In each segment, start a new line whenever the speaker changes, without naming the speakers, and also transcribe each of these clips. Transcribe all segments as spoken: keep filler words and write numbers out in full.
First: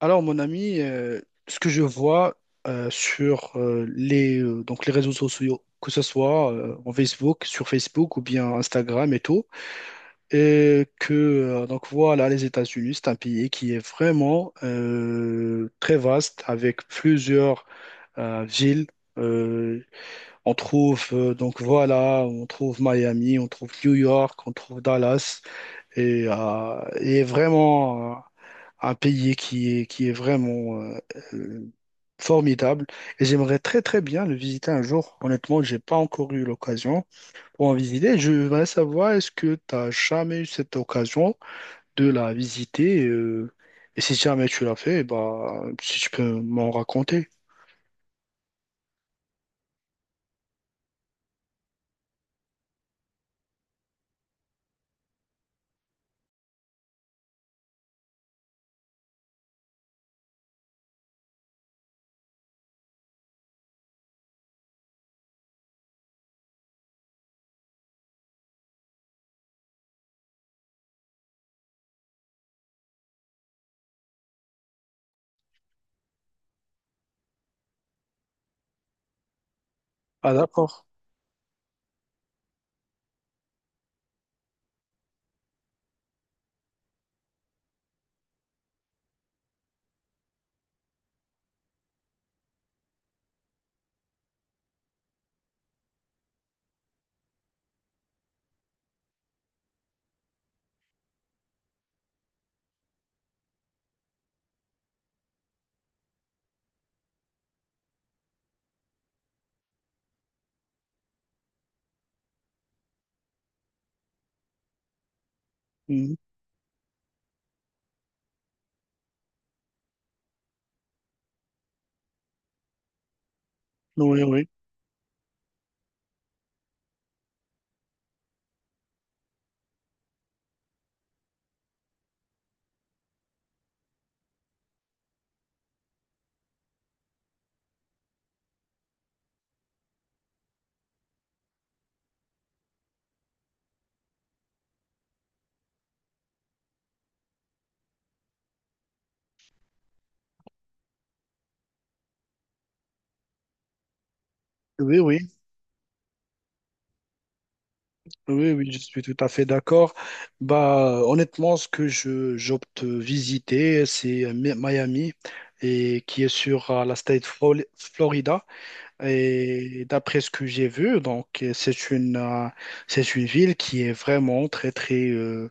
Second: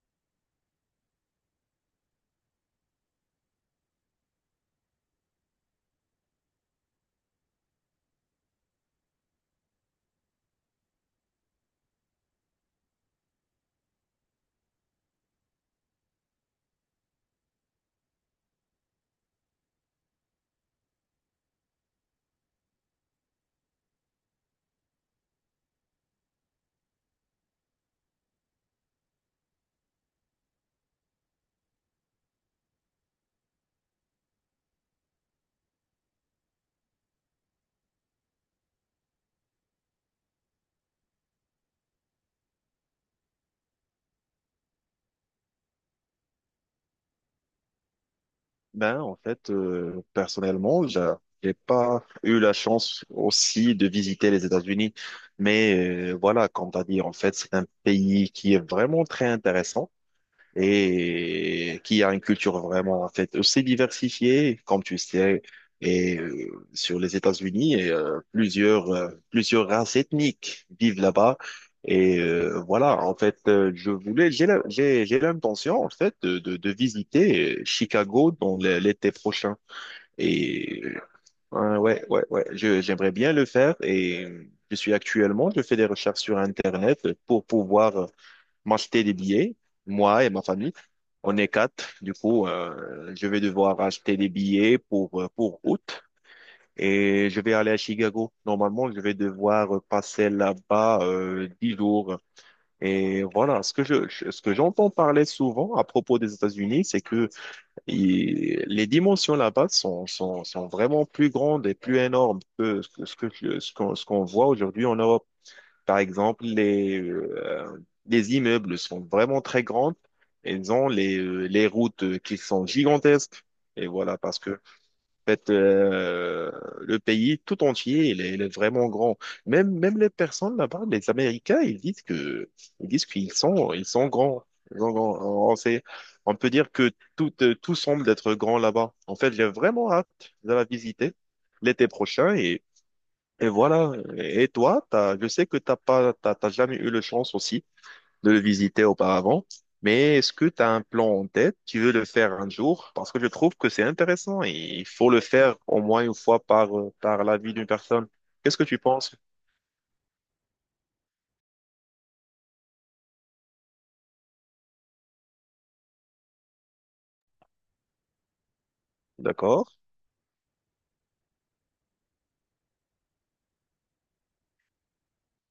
Alors, mon ami, euh, ce que je vois euh, sur euh, les, euh, donc les réseaux sociaux, que ce soit euh, en Facebook, sur Facebook ou bien Instagram et tout, et que euh, donc voilà, les États-Unis, c'est un pays qui est vraiment euh, très vaste avec plusieurs euh, villes. Euh, on trouve euh, donc voilà, on trouve Miami, on trouve New York, on trouve Dallas et, euh, et est vraiment euh, un pays qui est, qui est vraiment euh, euh, formidable. Et j'aimerais très très bien le visiter un jour. Honnêtement, j'ai pas encore eu l'occasion pour en visiter. Je voudrais savoir, est-ce que tu as jamais eu cette occasion de la visiter? Euh, et si jamais tu l'as fait, bah, si tu peux m'en raconter.
Ben, en fait, euh, personnellement, j'a- j'ai pas eu la chance aussi de visiter les États-Unis. Mais euh, voilà, comme tu as dit, en fait, c'est un pays qui est vraiment très intéressant et qui a une culture vraiment en fait aussi diversifiée, comme tu sais, et euh, sur les États-Unis, et, euh, plusieurs euh, plusieurs races ethniques vivent là-bas. Et euh, voilà, en fait, euh, je voulais, j'ai la- j'ai j'ai l'intention en fait de, de, de visiter euh, Chicago dans l- l'été prochain.
Ah,
Et
d'accord.
euh, ouais, ouais, ouais, je, j'aimerais bien le faire. Et euh, je suis actuellement, je fais des recherches sur Internet pour pouvoir euh, m'acheter des billets, moi et ma famille. On est quatre. Du coup, euh, je vais devoir acheter des billets pour, euh, pour août et je vais aller à Chicago. Normalement, je vais devoir passer là-bas euh, dix jours. Et voilà, ce que je, ce que j'entends parler souvent à propos des États-Unis, c'est que il- les dimensions là-bas sont, sont, sont vraiment plus grandes et plus énormes que ce que, ce que- ce qu'on ce qu'on voit aujourd'hui en Europe. Par
Mhm.
exemple, les, euh, les immeubles sont vraiment très grands. Ils ont les, euh, les routes euh, qui sont gigantesques. Et voilà,
Oui,
parce
oui.
que en fait, euh, le pays tout entier, il est, il est vraiment grand. Même, même les personnes là-bas, les Américains, ils disent que, ils disent qu'ils sont, ils sont grands. Ils sont grands. On sait- on peut dire que tout, euh, tout semble être grand là-bas. En fait, j'ai vraiment hâte de la visiter l'été prochain et voilà. Et toi, t'as, je sais que t'as pas, t'as, t'as jamais eu la chance aussi de le visiter auparavant, mais est-ce que tu as un plan en tête? Tu veux le faire un jour? Parce que je trouve que c'est intéressant et il
Oui,
faut
oui.
le faire au moins une fois par, euh, par la vie d'une personne.
Oui,
Qu'est-ce que
oui, je
tu
suis
penses?
tout à fait d'accord. Bah, honnêtement, ce que je j'opte visiter, c'est Mi- Miami et qui est sur euh, la state Fro- Florida.
D'accord,
Et d'après ce que j'ai vu, donc c'est une euh, c'est une ville qui est vraiment très très euh,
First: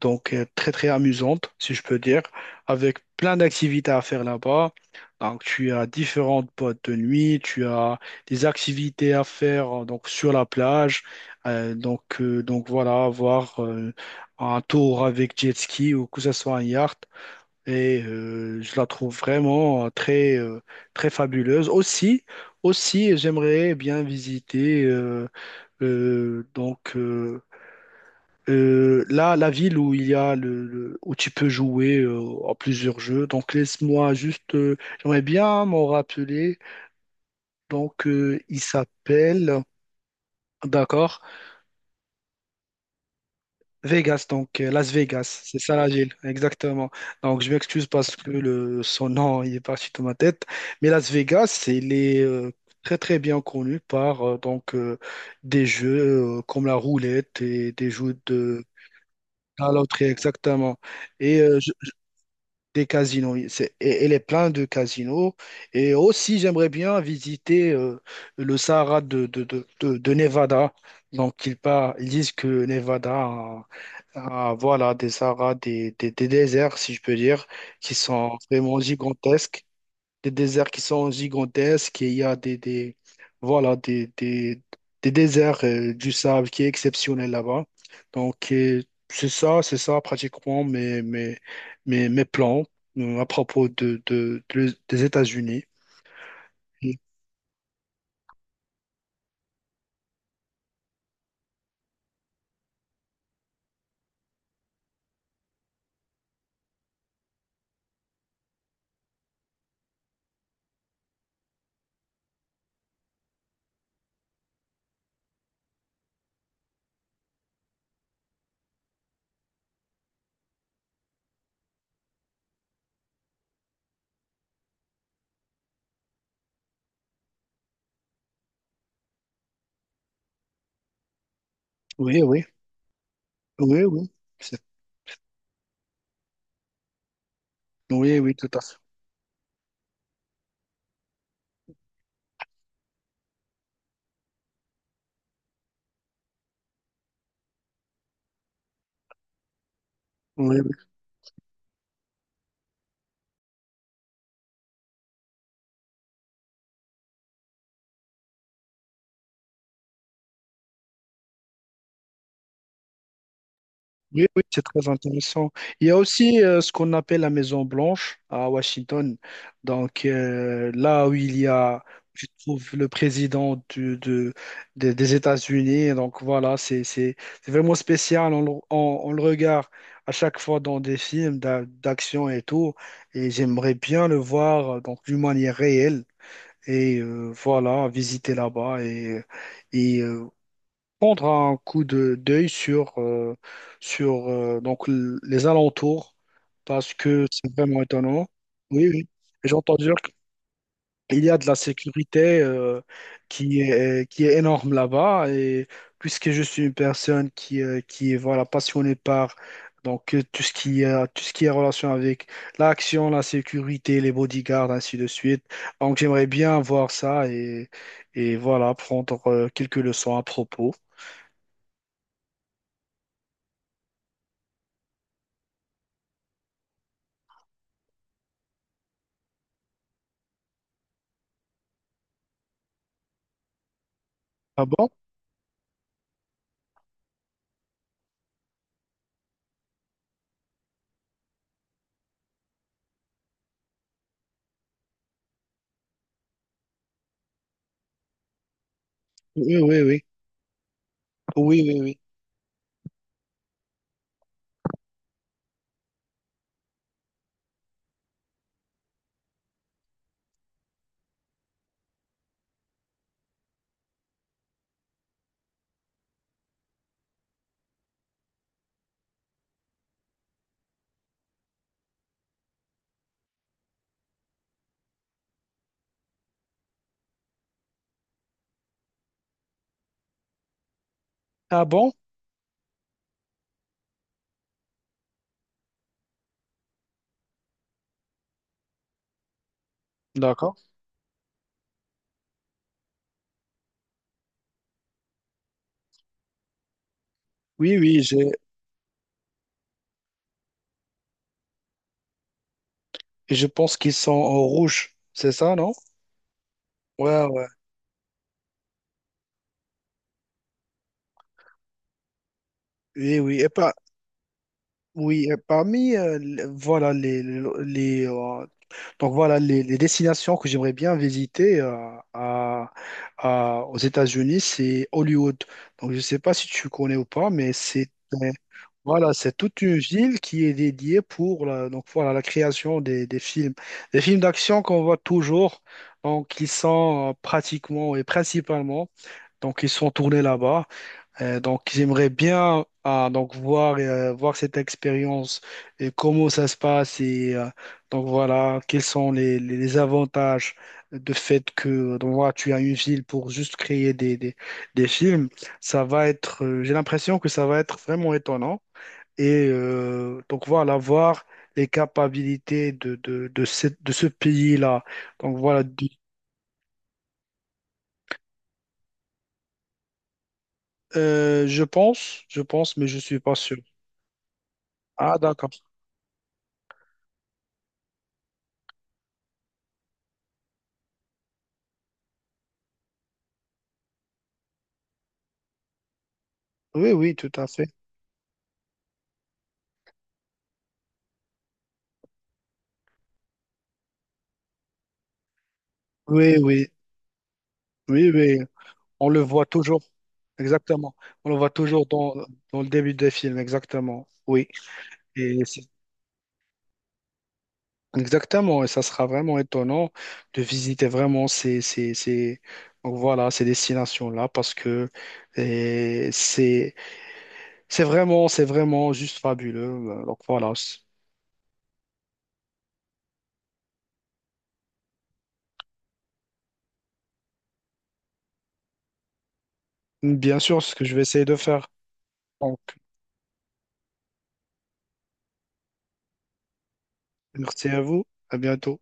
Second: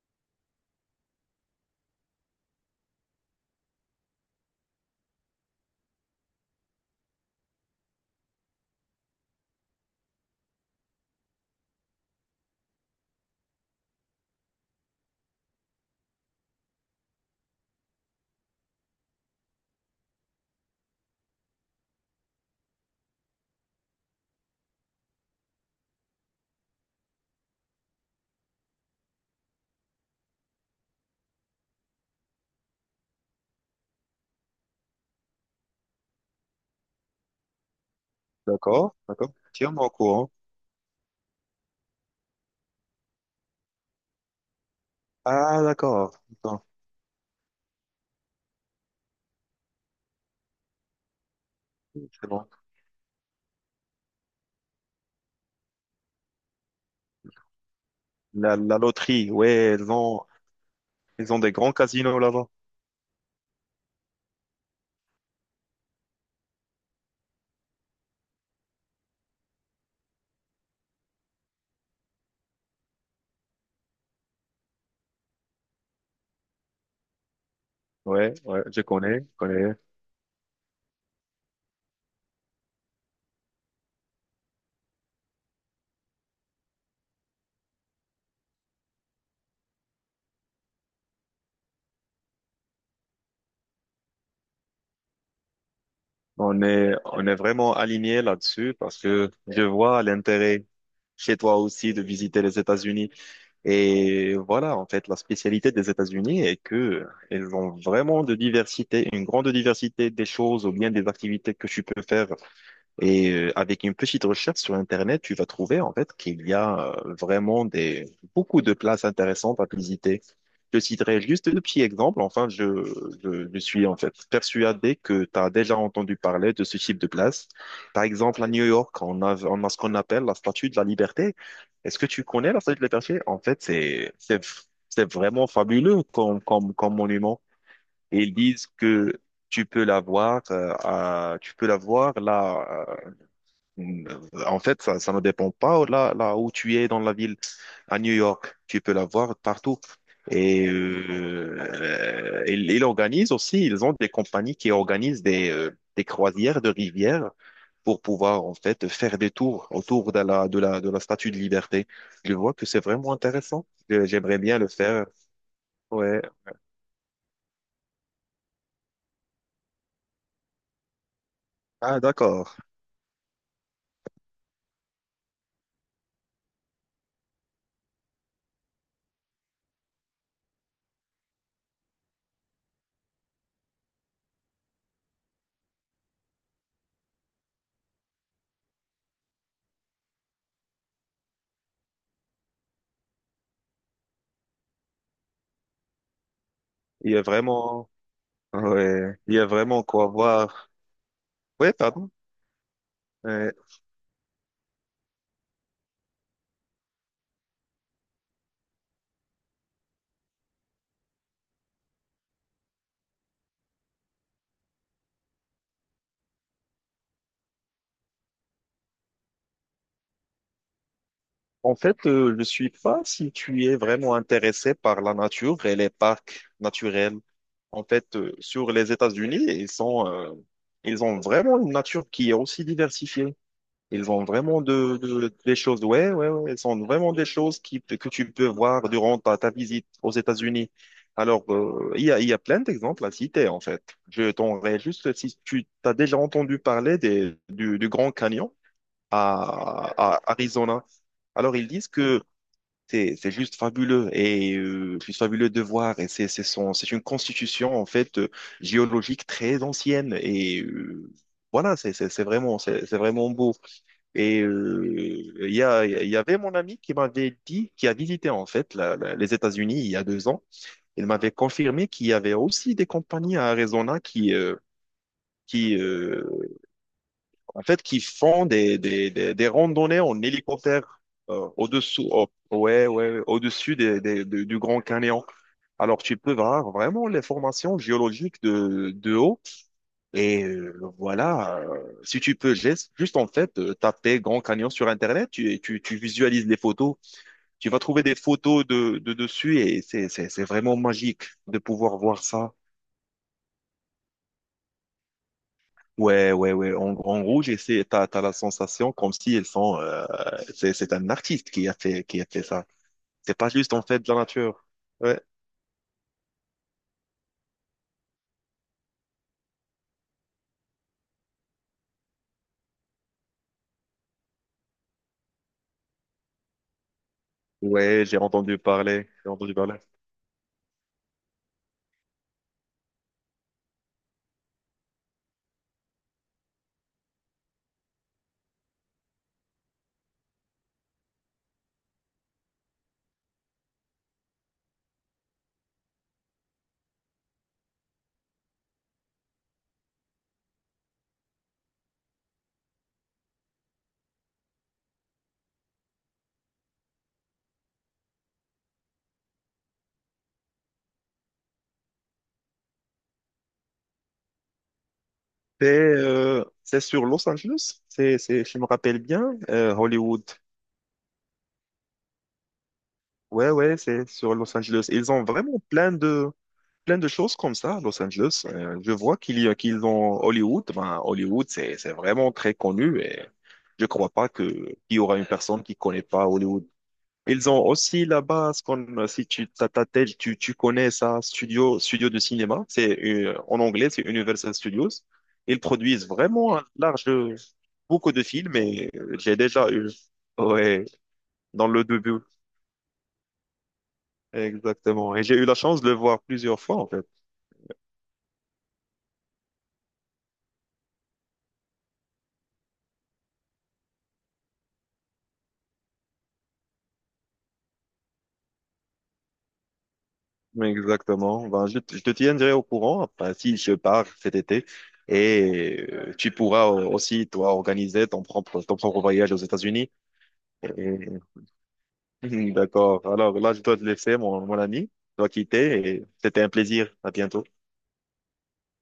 donc euh, très très amusante, si je peux dire, avec plein d'activités à faire là-bas. Donc tu as différentes boîtes de nuit, tu as des activités à faire euh, donc sur la plage. Euh, donc euh, donc voilà, avoir euh, un tour avec jet ski ou que ce soit un yacht. Et euh, je la trouve vraiment euh, très euh, très fabuleuse. Aussi, aussi j'aimerais bien visiter euh, euh, donc euh, euh, là, la ville où il y a le, le- où tu peux jouer euh, à plusieurs jeux. Donc laisse-moi juste, euh, j'aimerais bien m'en rappeler. Donc euh, il
d'accord, d'accord.
s'appelle,
Tiens-moi au courant.
d'accord, Vegas. Donc euh, Las Vegas, c'est
Ah,
ça la ville,
d'accord. Attends,
exactement. Donc je m'excuse parce que le son nom il est parti de ma tête, mais Las Vegas, il est
c'est bon.
euh, très très bien connu par euh, donc euh, des jeux euh, comme la roulette et des jeux
La,
de
la loterie,
la
ouais, ils
loterie,
ont,
exactement.
ils ont
Et
des
euh,
grands casinos là-bas.
Des casinos, oui. C'est, et- elle est pleine de casinos. Et aussi, j'aimerais bien visiter euh, le Sahara de, de, de, de- de Nevada. Donc, ils, par- ils disent que Nevada a, a, voilà, des Sahara, des, des, des déserts, si je peux dire, qui
Ouais,
sont
ouais,
vraiment
je connais, je
gigantesques,
connais.
des déserts qui sont gigantesques et il y a des, des, voilà, des, des, des déserts euh, du sable qui est exceptionnel là-bas. Donc, euh, c'est ça, c'est ça pratiquement mes, mes, mes, mes plans euh, à propos de, de, de- des États-Unis.
On est, on est vraiment aligné là-dessus parce que je vois l'intérêt chez toi aussi de visiter les États-Unis. Et voilà, en fait, la spécialité des États-Unis est que elles ont vraiment de diversité, une grande diversité des choses ou bien des activités que tu peux faire. Et euh, avec une petite recherche sur Internet, tu vas trouver en fait qu'il y a euh, vraiment des, beaucoup de places intéressantes à visiter. Je citerai juste deux petits exemples. Enfin, je, je, je suis en fait persuadé que tu as déjà entendu parler de ce type de place. Par exemple, à New York, on a, on a ce qu'on appelle la Statue de la Liberté. Est-ce que
Oui,
tu
oui,
connais la Statue de la Liberté? En fait,
oui, oui.
c'est, c'est,
C'est-
c'est vraiment fabuleux comme, comme, comme monument.
Oui,
Et ils
oui, tout à
disent
fait.
que tu peux la voir, euh, à- tu peux la voir là. euh, En fait, ça, ça ne dépend pas là, là où tu es dans la ville à New York, tu peux la voir partout. Et
Oui.
euh, ils, ils organisent aussi, ils ont des compagnies qui organisent des, euh, des croisières de rivières pour pouvoir en fait faire des tours autour de la, de la, de la Statue de Liberté. Je vois que c'est vraiment intéressant. Euh,
Oui,
J'aimerais
oui,
bien
c'est
le
très
faire.
intéressant. Il y a
Ouais.
aussi euh, ce qu'on appelle la Maison Blanche à Washington. Donc euh, là où il y a,
Ah,
je
d'accord.
trouve, le président du- de, des des États-Unis. Donc voilà, c'est, c'est, c'est vraiment spécial. On, le on- on le regarde à chaque fois dans des films d'a- d'action et tout. Et j'aimerais bien le voir euh, donc d'une manière réelle. Et euh, voilà, visiter là-bas et, et euh, prendre un coup de d'œil sur, euh, sur euh, donc, l- les alentours parce
Il y a
que c'est vraiment
vraiment,
étonnant. Oui, oui.
ouais, il y a
Et j'entends
vraiment
dire
quoi voir.
qu'il y a de la
Ouais, pardon.
sécurité euh,
Ouais.
qui est, qui est énorme là-bas et puisque je suis une personne qui, euh, qui est voilà, passionnée par donc, euh, tout ce qui a, tout ce qui est relation avec l'action, la sécurité, les bodyguards, ainsi de suite. Donc j'aimerais bien voir ça et, et voilà, prendre euh, quelques leçons à propos.
En fait, euh, je suis pas si tu es vraiment intéressé par la nature et les parcs naturels. En fait, euh, sur les États-Unis, et ils sont, euh, ils ont vraiment une nature qui est aussi diversifiée. Ils ont vraiment
Ah bon?
de, de- des choses, ouais, ouais, ouais, ils sont vraiment des choses qui, que tu peux voir durant ta, ta visite aux États-Unis. Alors, euh, il y a, il y a plein d'exemples à citer, en fait. Je t'enverrai juste si tu as déjà entendu parler des, du, du Grand Canyon
Oui, oui,
à,
oui.
à Arizona. Alors,
Oui,
ils
oui,
disent
oui.
que c'est c'est juste fabuleux et euh, juste fabuleux de voir. Et c'est c'est son- c'est une constitution en fait euh, géologique très ancienne et euh, voilà, c'est c'est- c'est vraiment c'est c'est vraiment beau. Et euh, il y a il y avait mon ami qui m'avait dit qui a visité en fait la- la- les États-Unis il y a deux ans. Il m'avait confirmé qu'il y avait aussi des compagnies à Arizona qui euh, qui euh, en fait, qui font des, des, des, des randonnées en hélicoptère euh,
Ah bon?
au-dessous, oh, ouais, ouais, au-dessus des, des- de- du Grand Canyon. Alors, tu peux voir vraiment les formations géologiques de, de haut. Et
D'accord.
euh, voilà, euh, Si tu peux juste, juste en fait euh, taper Grand Canyon sur Internet, tu, tu, tu visualises les photos, tu
Oui,
vas
oui,
trouver
je,
des photos de, de dessus et c'est, c'est, c'est vraiment magique de pouvoir voir ça.
je pense qu'ils sont en rouge. C'est ça, non?
Ouais, ouais, ouais. En, en
Ouais,
gros,
ouais.
j'essaie, t'as, t'as la sensation comme si elles sont, euh, c'est, c'est un artiste qui a fait, qui a fait ça.
Oui,
C'est
oui. Et
pas
par,
juste, en fait, de la nature. Ouais.
oui, et parmi, euh, les- voilà, les, les, euh, donc voilà, les, les destinations que j'aimerais bien visiter euh, à, à- aux États-Unis, c'est Hollywood. Donc, je sais pas si tu connais ou pas, mais c'est
Ouais, j'ai entendu parler,
voilà,
j'ai
c'est
entendu
toute
parler.
une ville qui est dédiée pour la, donc voilà, la création des, des films. Des films d'action qu'on voit toujours, donc ils sont euh, pratiquement et principalement, donc ils sont tournés là-bas. Euh, donc j'aimerais bien ah, donc voir, euh, voir cette expérience et comment ça se passe et euh, donc voilà, quels sont les, les- les avantages de fait que donc, voilà, tu as une ville pour juste créer des, des, des films. Ça va être, euh, j'ai l'impression que ça va être vraiment étonnant. Et euh, donc voilà, voir les capacités de, de, de, cette- de ce pays-là. Donc voilà,
C'est,
di-
euh, c'est sur Los Angeles. C'est, c'est, si je me rappelle bien, euh, Hollywood.
euh, je pense, je pense, mais je suis pas
Ouais,
sûr.
ouais, c'est sur Los Angeles. Ils
Ah,
ont vraiment
d'accord.
plein de, plein de choses comme ça, à Los Angeles. Euh, je vois qu'il y a, qu'ils ont Hollywood. Ben, Hollywood, c'est, c'est vraiment très connu et je crois pas que, qu'il y aura une personne qui connaît pas Hollywood.
Oui, oui, tout à
Ils ont
fait.
aussi là-bas ce qu'on, si tu t'as ta tête, tu, tu connais ça, studio, studio de cinéma. C'est euh, en anglais, c'est Universal Studios. Ils produisent
Oui,
vraiment un
oui,
large,
oui,
beaucoup de
oui.
films et
On
euh,
le
j'ai
voit
déjà
toujours,
eu, ouais,
exactement. On le voit
dans le
toujours dans,
début.
dans le début des films, exactement. Oui.
Exactement. Et j'ai
Et
eu la
c'est-
chance de le voir plusieurs fois, en fait.
exactement. Et ça sera vraiment étonnant de visiter vraiment ces, ces, ces, donc voilà, ces destinations-là parce que et c'est c'est vraiment, c'est vraiment juste fabuleux. Euh, Donc voilà,
Exactement. Ben, je, te je te tiendrai au courant enfin, si je pars cet été et euh, tu pourras euh, aussi, toi, organiser ton propre, ton propre voyage aux États-Unis.
Bien sûr, ce que je
Et-
vais essayer de faire.
et-
Donc,
D'accord. Alors là, je dois te laisser, mon, mon ami. Je dois quitter et c'était un plaisir. À bientôt.
merci à vous, à bientôt.